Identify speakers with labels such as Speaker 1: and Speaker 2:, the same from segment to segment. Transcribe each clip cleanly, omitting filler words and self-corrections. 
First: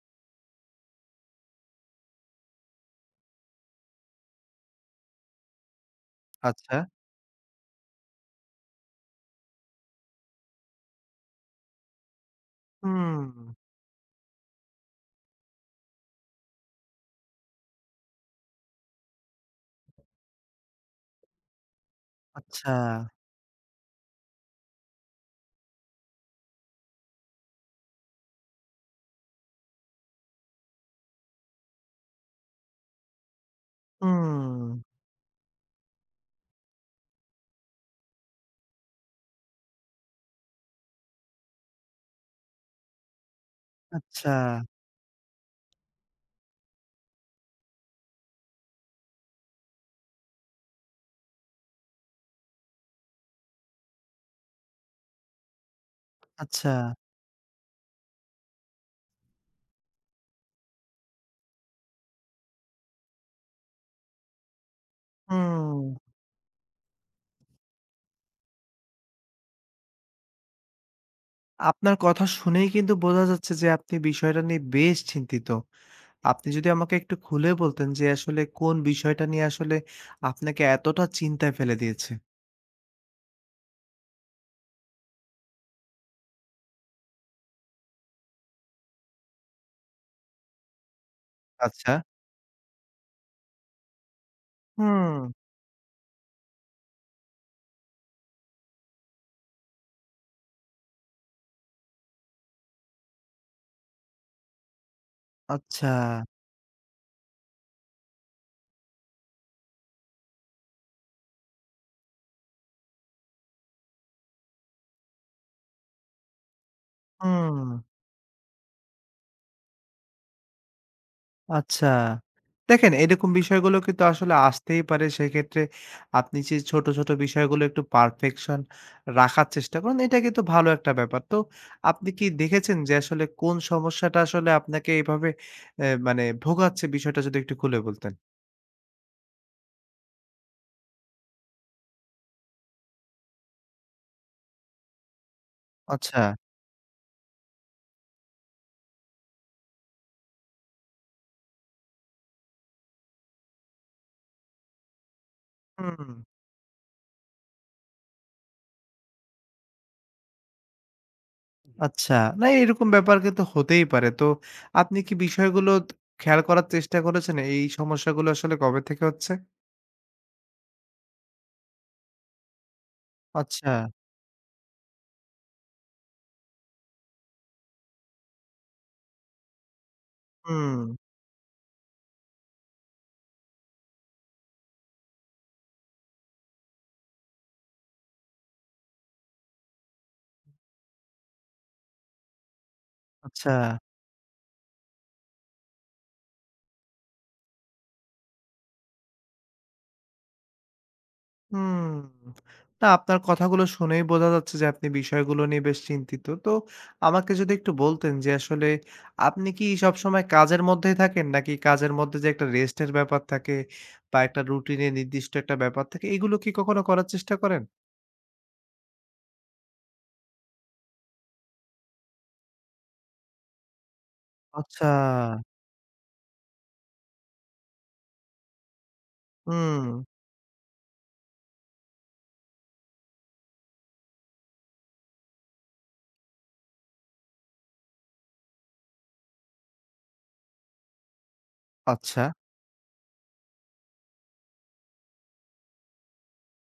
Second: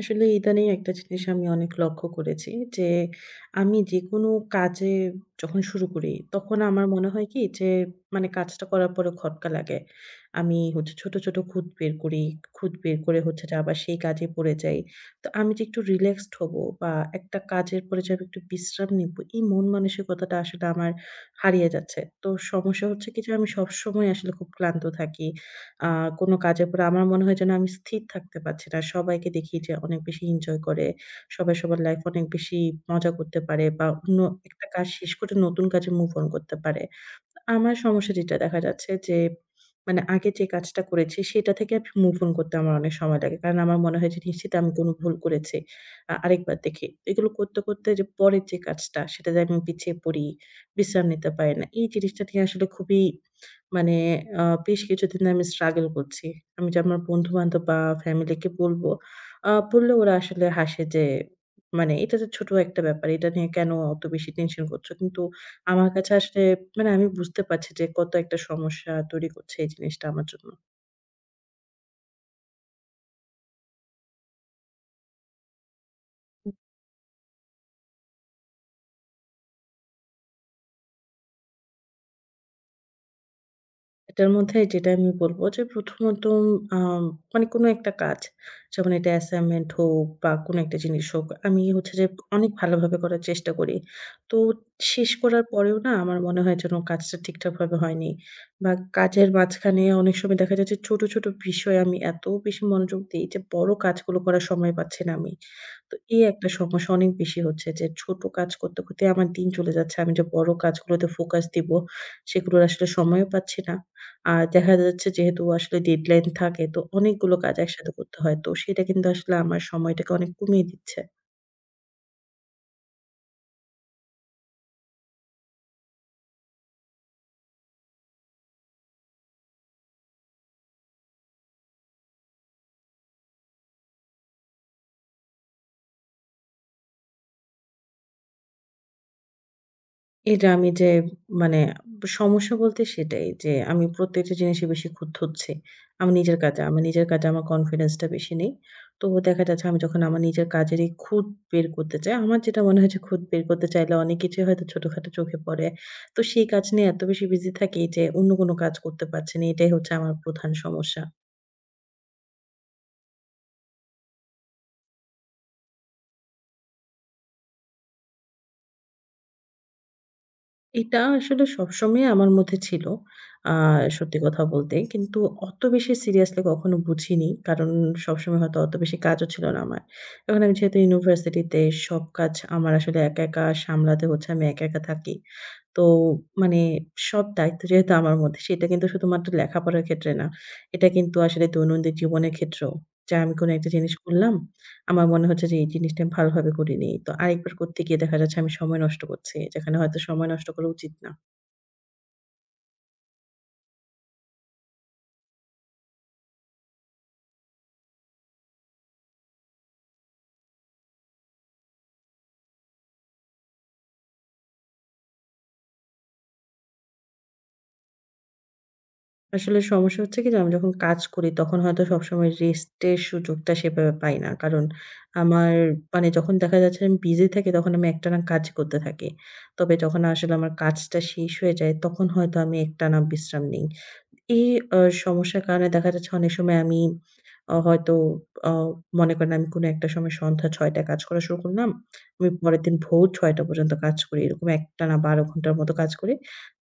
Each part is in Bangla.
Speaker 1: আসলে ইদানিং একটা জিনিস আমি অনেক লক্ষ্য করেছি যে, আমি যেকোনো কাজে যখন শুরু করি, তখন
Speaker 2: আচ্ছা।
Speaker 1: আমার মনে হয় কি যে, মানে কাজটা করার পরে খটকা লাগে। আমি হচ্ছে ছোট, ছোট খুঁত বের করি। খুঁত বের করে
Speaker 2: হুম,
Speaker 1: হচ্ছে যে আবার সেই কাজে পড়ে যাই। তো আমি যে একটু রিল্যাক্সড হবো বা একটা কাজের পরে যে আমি একটু বিশ্রাম নিবো, এই মন মানসিকতাটা আসলে আমার হারিয়ে যাচ্ছে। তো
Speaker 2: আচ্ছা,
Speaker 1: সমস্যা হচ্ছে কি যে আমি সবসময় আসলে খুব ক্লান্ত থাকি। আ কোনো কাজের পরে আমার মনে হয় যেন আমি স্থির থাকতে পারছি না। সবাইকে দেখি যে অনেক বেশি এনজয় করে। সবাই সবার লাইফ অনেক বেশি মজা করতে পারে বা অন্য
Speaker 2: হুম,
Speaker 1: একটা কাজ শেষ করে নতুন কাজে মুভ অন করতে পারে। আমার সমস্যা যেটা দেখা যাচ্ছে যে, মানে আগে যে কাজটা করেছি সেটা থেকে আমি মুভ অন করতে আমার অনেক সময় লাগে। কারণ আমার মনে হয় যে
Speaker 2: আচ্ছা,
Speaker 1: নিশ্চিত আমি কোনো ভুল করেছি। আরেকবার দেখি। এগুলো করতে, করতে যে পরের যে কাজটা সেটাতে আমি পিছিয়ে পড়ি, বিশ্রাম নিতে পারি না। এই জিনিসটা নিয়ে আসলে খুবই মানে বেশ কিছুদিন ধরে আমি স্ট্রাগল করছি। আমি
Speaker 2: আচ্ছা,
Speaker 1: যে আমার বন্ধু-বান্ধব বা ফ্যামিলিকে বলবো, বললে ওরা আসলে হাসে যে, মানে "এটা তো ছোট একটা ব্যাপার। এটা নিয়ে কেন অত বেশি টেনশন করছো?" কিন্তু
Speaker 2: হুম।
Speaker 1: আমার কাছে আসলে মানে আমি বুঝতে পারছি যে কত একটা সমস্যা তৈরি করছে এই জিনিসটা আমার জন্য।
Speaker 2: আপনার কথা শুনেই কিন্তু বোঝা যাচ্ছে যে আপনি বিষয়টা নিয়ে বেশ চিন্তিত। আপনি যদি আমাকে একটু খুলে বলতেন যে আসলে কোন বিষয়টা নিয়ে আসলে আপনাকে এতটা চিন্তায় ফেলে দিয়েছে?
Speaker 1: এটার মধ্যে যেটা আমি বলব যে প্রথমত আম মানে কোনো একটা কাজ যেমন এটা অ্যাসাইনমেন্ট হোক বা কোনো একটা জিনিস হোক আমি
Speaker 2: আচ্ছা,
Speaker 1: হচ্ছে যে অনেক ভালোভাবে করার চেষ্টা করি। তো শেষ
Speaker 2: হুম,
Speaker 1: করার পরেও না আমার মনে হয় যেন কাজটা ঠিকঠাকভাবে হয়নি। বা কাজের মাঝখানে অনেক সময় দেখা যায় যে ছোট, ছোট বিষয়ে আমি এত বেশি মনোযোগ দেই যে বড় কাজগুলো করার সময় পাচ্ছি না আমি।
Speaker 2: আচ্ছা,
Speaker 1: তো এই একটা সমস্যা অনেক বেশি হচ্ছে যে ছোট কাজ করতে, করতে আমার দিন চলে যাচ্ছে। আমি যে বড় কাজগুলোতে ফোকাস দিব, সেগুলোর আসলে সময়ও পাচ্ছি না। আর দেখা যাচ্ছে যেহেতু আসলে ডেডলাইন থাকে, তো অনেকগুলো কাজ
Speaker 2: হুম।
Speaker 1: একসাথে করতে হয়। তো সেটা কিন্তু আসলে আমার সময়টাকে অনেক কমিয়ে দিচ্ছে।
Speaker 2: আচ্ছা। দেখেন এরকম বিষয়গুলো কিন্তু আসলে আসতেই পারে। সেক্ষেত্রে আপনি যে ছোট, ছোট বিষয়গুলো একটু পারফেকশন রাখার চেষ্টা করুন, এটা কিন্তু ভালো একটা ব্যাপার। তো আপনি কি দেখেছেন যে আসলে কোন সমস্যাটা আসলে আপনাকে এভাবে মানে ভোগাচ্ছে বিষয়টা যদি একটু খুলে বলতেন?
Speaker 1: এটা আমি যে মানে সমস্যা বলতে সেটাই যে আমি প্রত্যেকটা জিনিসে বেশি খুঁত হচ্ছি। আমি
Speaker 2: আচ্ছা।
Speaker 1: নিজের কাজে, আমার নিজের কাজে আমার কনফিডেন্স টা বেশি নেই। তো দেখা যাচ্ছে আমি যখন আমার নিজের কাজের এই খুঁত বের করতে চাই, আমার যেটা মনে হয় যে খুঁত বের করতে চাইলে অনেক কিছুই হয়তো ছোটখাটো চোখে পড়ে।
Speaker 2: হুম, হুম।
Speaker 1: তো সেই কাজ নিয়ে এত বেশি বিজি থাকি যে অন্য কোনো কাজ করতে পারছি না। এটাই হচ্ছে আমার প্রধান সমস্যা।
Speaker 2: আচ্ছা। না এরকম ব্যাপার কিন্তু হতেই পারে। তো আপনি কি বিষয়গুলো ত খেয়াল করার চেষ্টা করেছেন এই সমস্যাগুলো আসলে কবে থেকে হচ্ছে?
Speaker 1: এটা আসলে সবসময় আমার মধ্যে ছিল। আ
Speaker 2: আচ্ছা।
Speaker 1: সত্যি কথা বলতে। কিন্তু অত বেশি সিরিয়াসলি কখনো বুঝিনি। কারণ সবসময় হয়তো অত বেশি কাজও ছিল না আমার। এখন আমি যেহেতু
Speaker 2: হুম।
Speaker 1: ইউনিভার্সিটিতে সব কাজ আমার আসলে একা, একা সামলাতে হচ্ছে। আমি একা, একা থাকি। তো মানে সব দায়িত্ব যেহেতু আমার মধ্যে সেটা কিন্তু শুধুমাত্র লেখাপড়ার ক্ষেত্রে না। এটা কিন্তু আসলে দৈনন্দিন জীবনের ক্ষেত্রেও। যে আমি কোনো
Speaker 2: আচ্ছা।
Speaker 1: একটা জিনিস করলাম আমার মনে হচ্ছে যে এই জিনিসটা আমি ভালোভাবে করিনি। তো আরেকবার করতে গিয়ে দেখা যাচ্ছে আমি সময় নষ্ট করছি। যেখানে হয়তো সময় নষ্ট করা উচিত না।
Speaker 2: হুম। না আপনার কথাগুলো শুনেই বোঝা যাচ্ছে যে আপনি বিষয়গুলো নিয়ে বেশ চিন্তিত। তো আমাকে যদি একটু বলতেন যে আসলে আপনি কি সবসময় কাজের মধ্যেই থাকেন? নাকি কাজের মধ্যে যে একটা রেস্টের ব্যাপার থাকে বা একটা রুটিনে নির্দিষ্ট একটা ব্যাপার থাকে এগুলো কি কখনো করার চেষ্টা করেন?
Speaker 1: আসলে সমস্যা হচ্ছে কি যে আমি যখন কাজ করি তখন হয়তো সবসময় রেস্টের সুযোগটা সেভাবে পাই না। কারণ
Speaker 2: আচ্ছা।
Speaker 1: আমার মানে যখন দেখা যাচ্ছে আমি বিজি থাকি তখন আমি একটানা কাজ করতে থাকি। তবে
Speaker 2: হুম,
Speaker 1: যখন আসলে আমার কাজটা শেষ হয়ে যায় তখন হয়তো আমি একটানা বিশ্রাম নেই। এই আ সমস্যার কারণে দেখা যাচ্ছে অনেক সময় আমি হয়তো আ মনে করেন আমি কোনো একটা সময় সন্ধ্যা ৬:০০ টায় কাজ করা শুরু করলাম।
Speaker 2: আচ্ছা।
Speaker 1: আমি পরের দিন ভোর ৬:০০ পর্যন্ত কাজ করি। এরকম একটানা ১২ ঘন্টার মতো কাজ করি।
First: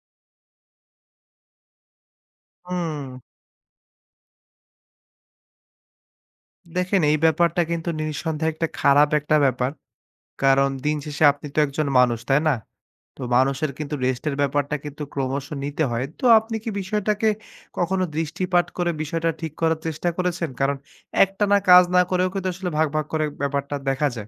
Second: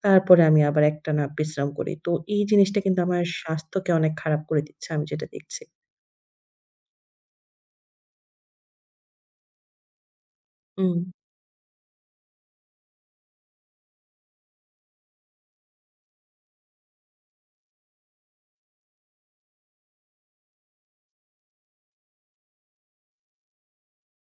Speaker 1: তারপরে আমি আবার একটানা বিশ্রাম করি। তো এই জিনিসটা কিন্তু
Speaker 2: হুম।
Speaker 1: আমার স্বাস্থ্যকে অনেক খারাপ করে দিচ্ছে আমি যেটা দেখছি।
Speaker 2: দেখেন এই ব্যাপারটা কিন্তু নিঃসন্দেহে একটা খারাপ একটা ব্যাপার। কারণ দিন
Speaker 1: হুম।
Speaker 2: শেষে আপনি তো একজন মানুষ, তাই না? তো মানুষের কিন্তু রেস্টের ব্যাপারটা কিন্তু ক্রমশ নিতে হয়। তো আপনি কি বিষয়টাকে কখনো দৃষ্টিপাত করে বিষয়টা ঠিক করার চেষ্টা করেছেন? কারণ একটানা কাজ না করেও কিন্তু আসলে ভাগ, ভাগ করে ব্যাপারটা দেখা যায়।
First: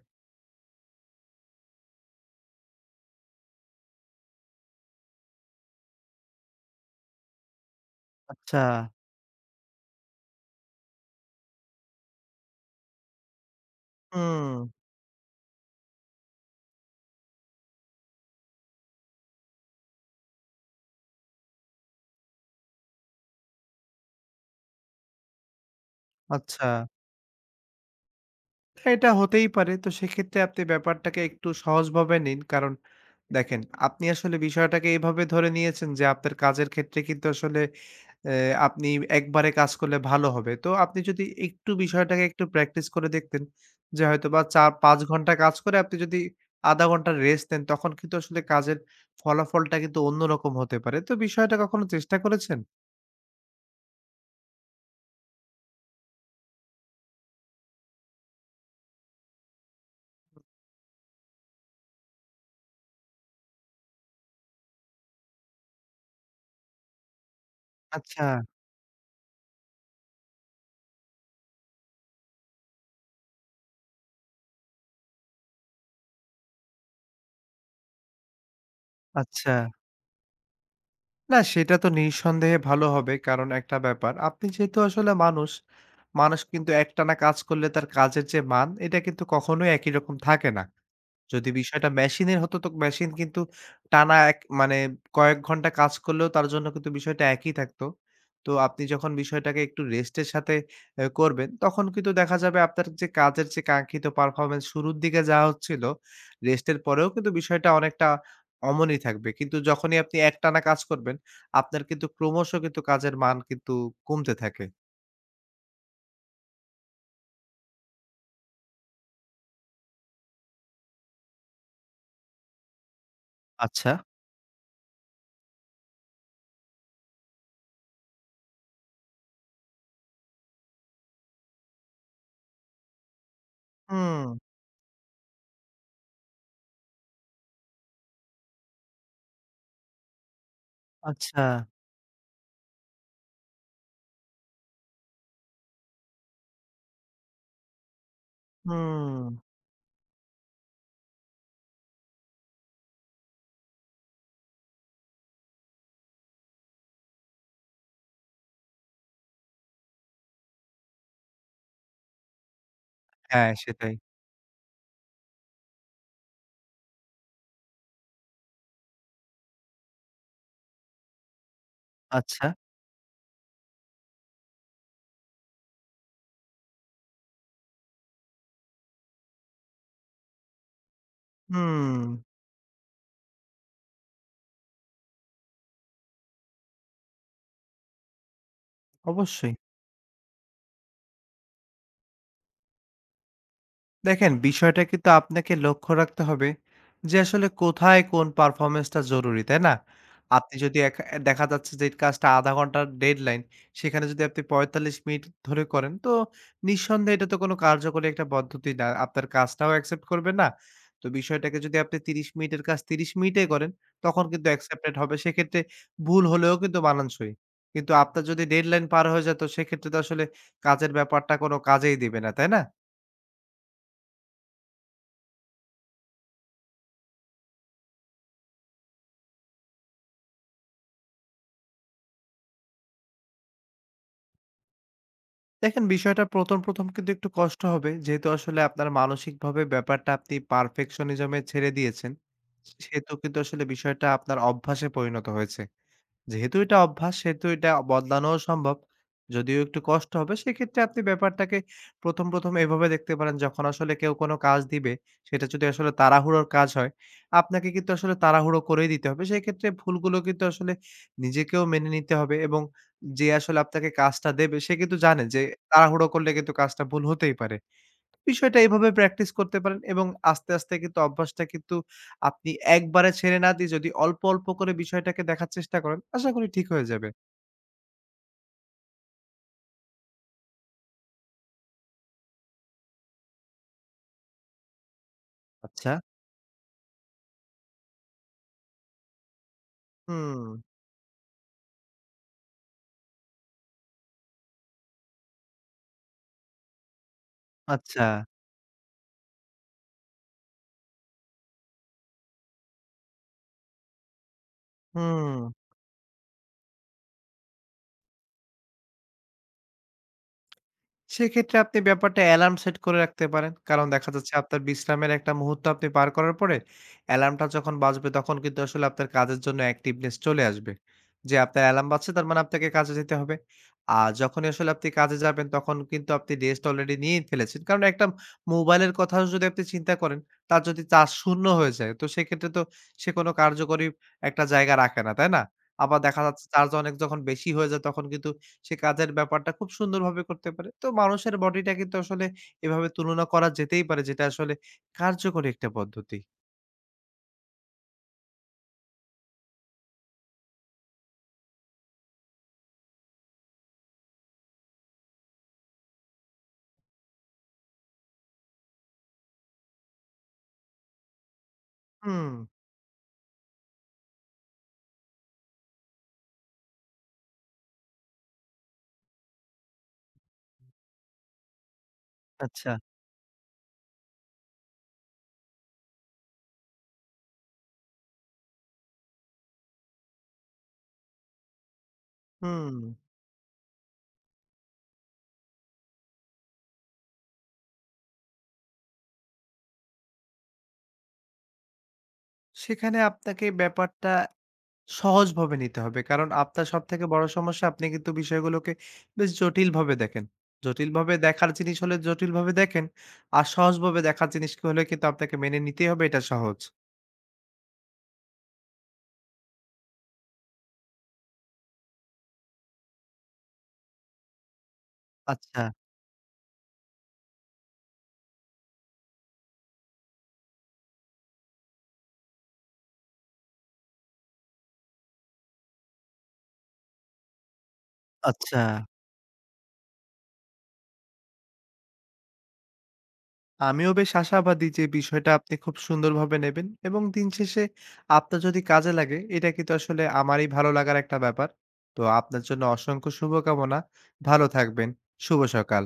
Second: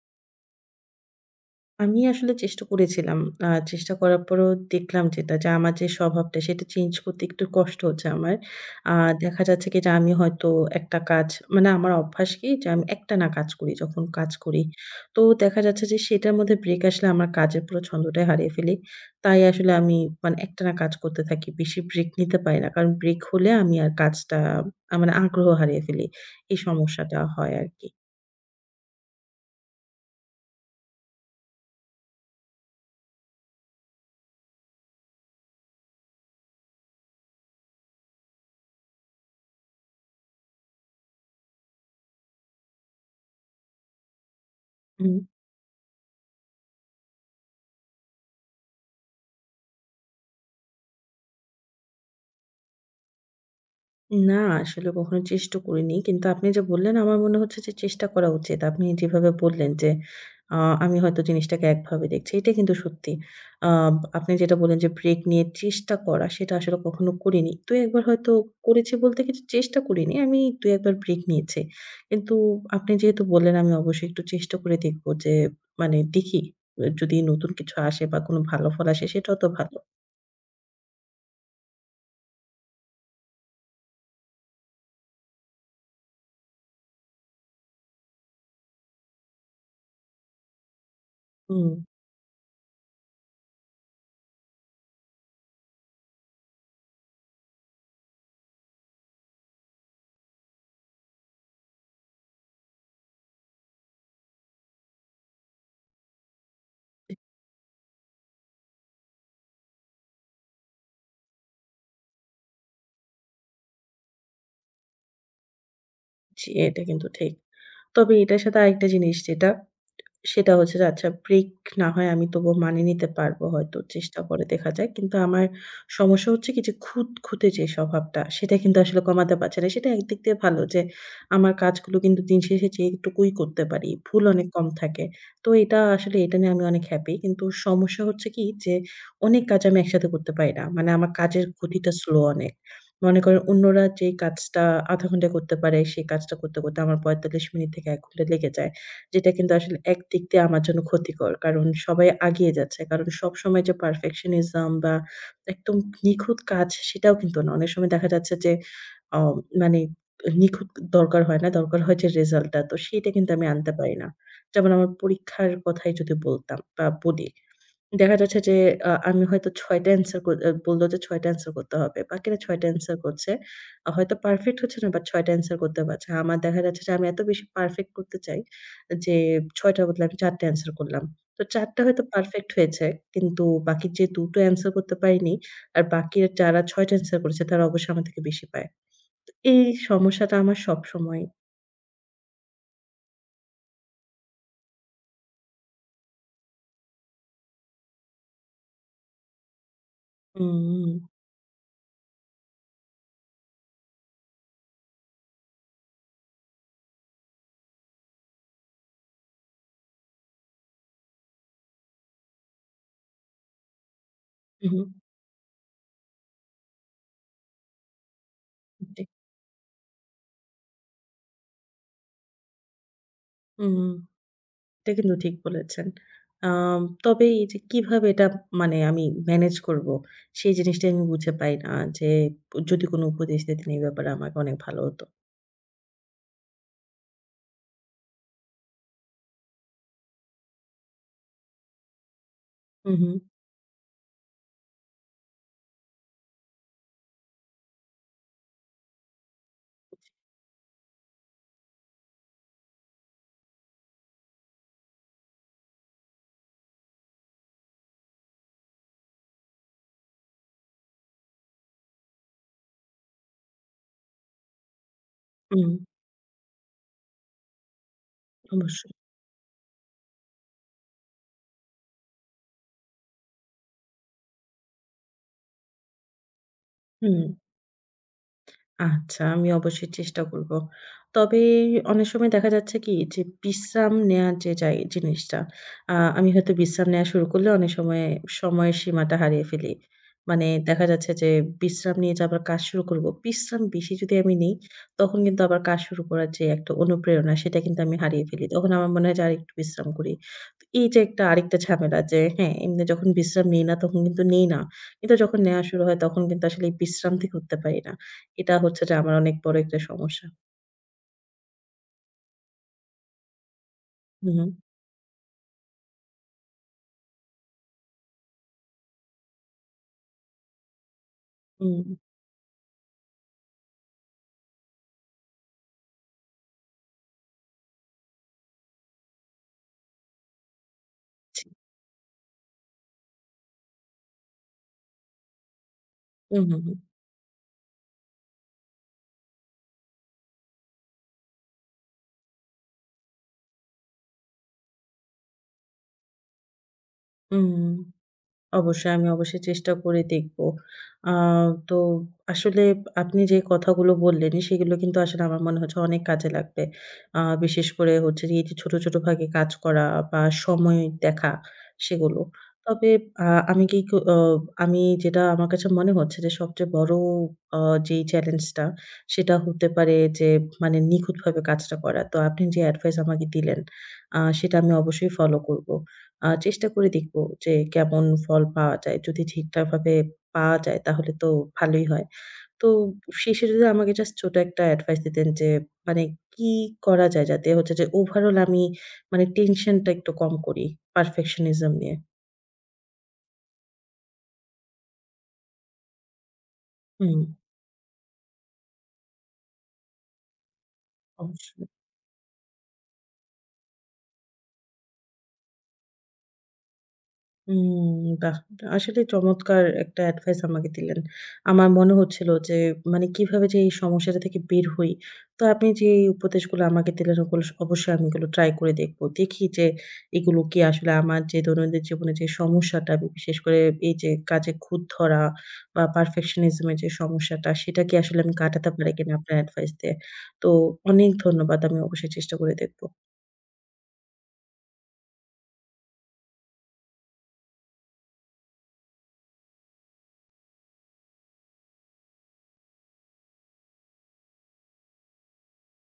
Speaker 1: আমি আসলে চেষ্টা করেছিলাম। চেষ্টা করার পরেও দেখলাম যেটা যে, আমার যে স্বভাবটা সেটা চেঞ্জ করতে একটু কষ্ট হচ্ছে আমার।
Speaker 2: আচ্ছা।
Speaker 1: আ দেখা যাচ্ছে কি যে, আমি হয়তো একটা কাজ মানে আমার অভ্যাস কি যে, আমি একটানা কাজ করি যখন কাজ
Speaker 2: হুম,
Speaker 1: করি। তো দেখা যাচ্ছে যে, সেটার মধ্যে ব্রেক আসলে আমার কাজের পুরো ছন্দটাই হারিয়ে ফেলি। তাই আসলে আমি মানে একটানা কাজ করতে থাকি। বেশি ব্রেক নিতে পারি না। কারণ ব্রেক হলে আমি আর কাজটা মানে আগ্রহ হারিয়ে ফেলি। এই
Speaker 2: আচ্ছা।
Speaker 1: সমস্যাটা হয় আরকি।
Speaker 2: এটা হতেই পারে। তো সেক্ষেত্রে আপনি ব্যাপারটাকে একটু সহজভাবে নিন। কারণ দেখেন, আপনি আসলে বিষয়টাকে এভাবে ধরে নিয়েছেন যে আপনার কাজের ক্ষেত্রে কিন্তু আসলে অ্যা আপনি একবারে কাজ করলে ভালো হবে। তো আপনি যদি একটু বিষয়টাকে একটু প্র্যাকটিস করে দেখতেন যে হয়তোবা ৪-৫
Speaker 1: হুম।
Speaker 2: ঘন্টা কাজ করে আপনি যদি ০.৫ ঘন্টা রেস্ট নেন তখন কিন্তু আসলে কাজের ফলাফলটা কিন্তু অন্যরকম হতে পারে। তো বিষয়টা কখনো চেষ্টা করেছেন?
Speaker 1: না, আসলে কখনো চেষ্টা করিনি। কিন্তু আপনি যে বললেন, আমার মনে হচ্ছে যে চেষ্টা করা উচিত। আপনি যেভাবে বললেন যে, আ আমি হয়তো জিনিসটাকে একভাবে দেখছি। এটা কিন্তু সত্যি। আ আপনি যেটা বললেন যে ব্রেক নিয়ে চেষ্টা করা, সেটা আসলে কখনো করিনি। ২-১ বার
Speaker 2: আচ্ছা,
Speaker 1: হয়তো করেছি বলতে কিছু চেষ্টা করিনি। আমি ২-১ বার ব্রেক নিয়েছি। কিন্তু আপনি যেহেতু বললেন, আমি অবশ্যই একটু চেষ্টা করে দেখব যে মানে দেখি এ যদি নতুন কিছু আসে বা কোনো ভালো ফল আসে, সেটাও তো
Speaker 2: আচ্ছা।
Speaker 1: ভালো।
Speaker 2: না সেটা তো নিঃসন্দেহে ভালো হবে। কারণ একটা ব্যাপার, আপনি যেহেতু আসলে মানুষ, মানুষ কিন্তু একটানা কাজ করলে তার কাজের যে মান, এটা কিন্তু কখনোই একই রকম থাকে না। যদি
Speaker 1: হুম,
Speaker 2: বিষয়টা মেশিনের হতো তো মেশিন কিন্তু টানা এক মানে কয়েক ঘন্টা কাজ করলেও তার জন্য কিন্তু বিষয়টা একই থাকতো। তো আপনি যখন বিষয়টাকে একটু রেস্টের সাথে করবেন, তখন কিন্তু দেখা যাবে আপনার যে কাজের যে কাঙ্ক্ষিত পারফরম্যান্স শুরুর দিকে যা হচ্ছিল, রেস্টের পরেও কিন্তু বিষয়টা অনেকটা অমনই থাকবে। কিন্তু যখনই আপনি একটানা কাজ করবেন, আপনার কিন্তু ক্রমশ কিন্তু কাজের মান কিন্তু কমতে থাকে।
Speaker 1: জি, এটা কিন্তু ঠিক। তবে এটার সাথে আরেকটা জিনিস যেটা সেটা হচ্ছে যে আচ্ছা ব্রেক না হয় আমি তবুও মানিয়ে নিতে পারবো হয়তো,
Speaker 2: আচ্ছা।
Speaker 1: চেষ্টা করে দেখা যায়। কিন্তু আমার সমস্যা হচ্ছে কি যে খুঁতখুঁতে যে স্বভাবটা, সেটা কিন্তু আসলে কমাতে পারছি না। সেটা একদিক দিয়ে ভালো যে আমার কাজগুলো কিন্তু দিন শেষে যেটুকুই করতে পারি, ভুল
Speaker 2: হুম।
Speaker 1: অনেক কম থাকে। তো এটা আসলে এটা নিয়ে আমি অনেক হ্যাপি। কিন্তু সমস্যা হচ্ছে কি যে অনেক কাজ আমি একসাথে করতে পারি না। মানে আমার
Speaker 2: আচ্ছা।
Speaker 1: কাজের গতিটা স্লো অনেক। মনে করেন অন্যরা যেই কাজটা ০.৫ ঘন্টায় করতে পারে, সেই কাজটা করতে, করতে আমার ৪৫ মিনিট থেকে ১ ঘন্টা লেগে যায়। যেটা
Speaker 2: হুম।
Speaker 1: কিন্তু আসলে একদিক দিয়ে আমার জন্য ক্ষতিকর। কারণ সবাই আগিয়ে যাচ্ছে। কারণ সবসময় যে perfectionism বা একদম নিখুঁত কাজ সেটাও কিন্তু না। অনেক সময় দেখা যাচ্ছে যে অ মানে নিখুঁত দরকার হয় না। দরকার হয় যে রেজাল্টটা। তো সেইটা কিন্তু আমি
Speaker 2: হ্যাঁ,
Speaker 1: আনতে
Speaker 2: সেটাই।
Speaker 1: পারি না। যেমন আমার পরীক্ষার কথাই যদি বলতাম বা বলি। দেখা যাচ্ছে যে আমি হয়তো ৬ টা অ্যান্সার কর আ বলল যে ৬ টা অ্যান্সার করতে হবে। বাকিরা
Speaker 2: আচ্ছা।
Speaker 1: ৬ টা অ্যান্সার করছে। হয়তো পারফেক্ট হচ্ছে না বাট ৬ টা অ্যান্সার করতে পারছে। আমার দেখা যাচ্ছে যে আমি এত বেশি পারফেক্ট করতে চাই যে ৬ টার বদলে আমি ৪ টা অ্যান্সার করলাম। তো ৪ টা
Speaker 2: হুম।
Speaker 1: হয়তো পারফেক্ট হয়েছে। কিন্তু বাকি যে ২ টো অ্যান্সার করতে পারিনি আর বাকি যারা ৬ টা অ্যান্সার করেছে তারা অবশ্যই আমার থেকে বেশি পায়। তো
Speaker 2: অবশ্যই।
Speaker 1: এই সমস্যাটা আমার সবসময়।
Speaker 2: দেখেন বিষয়টা কিন্তু আপনাকে লক্ষ্য রাখতে হবে যে আসলে কোথায় কোন পারফরম্যান্সটা জরুরি, তাই না? আপনি যদি
Speaker 1: হুম,
Speaker 2: এক অ্যা দেখা যাচ্ছে যে এই কাজটা ০.৫ ঘন্টার ডেডলাইন, সেখানে যদি আপনি ৪৫ মিনিট ধরে করেন, তো নিঃসন্দেহে এটা তো কোনো কার্যকরী একটা পদ্ধতি না। আপনার কাজটাও অ্যাকসেপ্ট করবে না। তো বিষয়টাকে যদি আপনি ৩০ মিনিটের কাজ ৩০ মিনিটেই করেন, তখন কিন্তু
Speaker 1: হুম, হুম,
Speaker 2: অ্যাকসেপ্টেড হবে। সেক্ষেত্রে ভুল হলেও কিন্তু মানানসই। কিন্তু আপনার যদি ডেডলাইন
Speaker 1: জি,
Speaker 2: পার হয়ে যেত, সেক্ষেত্রে তো আসলে কাজের ব্যাপারটা কোনো কাজেই দিবে না, তাই না?
Speaker 1: হুম। এটা কিন্তু ঠিক বলেছেন। তবে এই যে কিভাবে এটা মানে আমি ম্যানেজ করব, সেই জিনিসটাই আমি বুঝে পাই না যে যদি কোন উপদেশ দিতেন এই ব্যাপারে আমাকে অনেক ভালো হতো।
Speaker 2: দেখেন বিষয়টা ১ম, ১ম কিন্তু একটু কষ্ট হবে। যেহেতু আসলে আপনার মানসিকভাবে ব্যাপারটা আপনি পারফেকশনিজম এ ছেড়ে দিয়েছেন।
Speaker 1: হু, হু,
Speaker 2: সেহেতু কিন্তু আসলে বিষয়টা আপনার অভ্যাসে পরিণত হয়েছে। যেহেতু এটা অভ্যাস সেহেতু এটা বদলানোও সম্ভব। যদিও একটু কষ্ট হবে সেক্ষেত্রে আপনি ব্যাপারটাকে ১ম, ১ম এভাবে দেখতে পারেন যখন আসলে কেউ কোনো কাজ দিবে সেটা যদি আসলে তাড়াহুড়োর কাজ হয়, আপনাকে কিন্তু আসলে তাড়াহুড়ো করেই দিতে হবে। সেক্ষেত্রে ভুলগুলো কিন্তু আসলে নিজেকেও মেনে নিতে হবে এবং যে আসলে আপনাকে কাজটা দেবে সে কিন্তু জানে যে
Speaker 1: হুম,
Speaker 2: তাড়াহুড়ো করলে কিন্তু কাজটা ভুল হতেই পারে। বিষয়টা এভাবে
Speaker 1: অবশ্যই।
Speaker 2: প্র্যাকটিস করতে পারেন এবং আস্তে, আস্তে কিন্তু অভ্যাসটা কিন্তু আপনি একবারে ছেড়ে না দিয়ে যদি অল্প, অল্প করে বিষয়টাকে দেখার চেষ্টা করেন, আশা করি ঠিক হয়ে যাবে।
Speaker 1: হুম। আচ্ছা, আমি অবশ্যই চেষ্টা করব। তবে অনেক সময় দেখা যাচ্ছে কি যে বিশ্রাম নেয়ার যে যাই জিনিসটা,
Speaker 2: আচ্ছা।
Speaker 1: আমি হয়তো বিশ্রাম নেয়া শুরু করলে অনেক সময় সময়ের সীমাটা হারিয়ে ফেলি।
Speaker 2: হুম।
Speaker 1: মানে দেখা যাচ্ছে যে বিশ্রাম নিয়ে যে আবার কাজ শুরু করব, বিশ্রাম বেশি যদি আমি নেই, তখন কিন্তু আবার কাজ শুরু করার যে একটা অনুপ্রেরণা সেটা কিন্তু আমি
Speaker 2: আচ্ছা।
Speaker 1: হারিয়ে ফেলি। তখন আমার মনে হয় যে আরেকটু বিশ্রাম করি। তো এই যে একটা আরেকটা ঝামেলা যে হ্যাঁ, এমনি যখন বিশ্রাম নেই না তখন কিন্তু নেই না। কিন্তু যখন
Speaker 2: হুম।
Speaker 1: নেয়া শুরু হয় তখন কিন্তু আসলে এই বিশ্রাম থেকে উঠতে পারি না। এটা হচ্ছে যে আমার অনেক বড় একটা সমস্যা।
Speaker 2: সেক্ষেত্রে আপনি ব্যাপারটা অ্যালার্ম সেট করে রাখতে পারেন। কারণ দেখা
Speaker 1: হু,
Speaker 2: যাচ্ছে
Speaker 1: হু।
Speaker 2: আপনার বিশ্রামের একটা মুহূর্ত আপনি পার করার পরে অ্যালার্মটা যখন বাজবে তখন কিন্তু আসলে আপনার কাজের জন্য অ্যাক্টিভনেস চলে আসবে। যে আপনার
Speaker 1: হুম,
Speaker 2: অ্যালার্ম বাজছে তার মানে আপনাকে কাজে যেতে হবে। আর যখনই আসলে আপনি কাজে যাবেন তখন কিন্তু আপনি রেস্ট অলরেডি নিয়েই ফেলেছেন। কারণ একটা মোবাইলের কথাও যদি আপনি চিন্তা করেন, তার যদি চার্জ
Speaker 1: জি।
Speaker 2: শূন্য হয়ে যায় তো সেক্ষেত্রে তো সে কোনো কার্যকরী একটা জায়গা রাখে না, তাই না? আবার দেখা
Speaker 1: হু,
Speaker 2: যাচ্ছে
Speaker 1: হু, হু।
Speaker 2: চার্জ অনেক যখন বেশি হয়ে যায় তখন কিন্তু সে কাজের ব্যাপারটা খুব সুন্দরভাবে করতে পারে। তো মানুষের বডিটা কিন্তু আসলে এভাবে তুলনা করা যেতেই পারে যেটা আসলে কার্যকরী একটা পদ্ধতি।
Speaker 1: হুম। অবশ্যই, আমি অবশ্যই চেষ্টা করে দেখব। আ তো আসলে আপনি যে কথাগুলো বললেন, সেগুলো কিন্তু আসলে আমার মনে হচ্ছে অনেক কাজে লাগবে। বিশেষ করে হচ্ছে যে এই যে ছোট, ছোট ভাগে কাজ করা বা সময় দেখা সেগুলো।
Speaker 2: হুম,
Speaker 1: তবে আ আমি কি কো অ আমি যেটা আমার কাছে মনে হচ্ছে যে সবচেয়ে বড় আ যেই চ্যালেঞ্জটা সেটা হতে পারে যে মানে নিখুঁতভাবে কাজটা করা। তো আপনি যে
Speaker 2: আচ্ছা।
Speaker 1: অ্যাডভাইস আমাকে দিলেন, সেটা আমি অবশ্যই ফলো করব। চেষ্টা করে দেখব যে কেমন ফল পাওয়া যায়। যদি ঠিকঠাকভাবে পাওয়া যায় তাহলে তো ভালোই হয়। তো
Speaker 2: হুম।
Speaker 1: শেষে যদি আমাকে জাস্ট ছোট একটা অ্যাডভাইস দিতেন যে মানে কি করা যায় যাতে হচ্ছে যে ওভারঅল আমি মানে টেনশনটা একটু কম করি পারফেকশনিজম নিয়ে?
Speaker 2: সেখানে আপনাকে ব্যাপারটা সহজভাবে নিতে হবে। কারণ আপনার সবথেকে
Speaker 1: হুম।
Speaker 2: বড় সমস্যা আপনি কিন্তু বিষয়গুলোকে বেশ জটিলভাবে দেখেন। জটিলভাবে দেখার
Speaker 1: অবশ্যই।
Speaker 2: জিনিস হলে জটিলভাবে দেখেন। আর সহজভাবে দেখার জিনিসকে হলে কিন্তু আপনাকে মেনে নিতেই হবে এটা সহজ।
Speaker 1: হুম, বাহ! আসলে চমৎকার একটা অ্যাডভাইস আমাকে দিলেন। আমার মনে হচ্ছিল যে মানে কিভাবে যে এই সমস্যাটা থেকে বের হই। তো
Speaker 2: আচ্ছা,
Speaker 1: আপনি যে এই উপদেশগুলো আমাকে দিলেন ওগুলো অবশ্যই আমি এগুলো ট্রাই করে দেখব। দেখি যে এগুলো কি আসলে আমার যে দৈনন্দিন জীবনে যে সমস্যাটা আমি বিশেষ করে এই যে কাজে খুঁত ধরা বা perfectionism এর যে সমস্যাটা সেটা কি আসলে আমি
Speaker 2: আচ্ছা।
Speaker 1: কাটাতে পারি কিনা আপনার অ্যাডভাইস দিয়ে। তো অনেক ধন্যবাদ। আমি অবশ্যই চেষ্টা করে দেখব।
Speaker 2: আমিও বেশ আশাবাদী যে বিষয়টা আপনি খুব সুন্দরভাবে নেবেন এবং দিন শেষে আপনার যদি কাজে লাগে এটা কিন্তু আসলে আমারই ভালো লাগার একটা ব্যাপার। তো আপনার জন্য অসংখ্য শুভকামনা। ভালো থাকবেন। শুভ সকাল।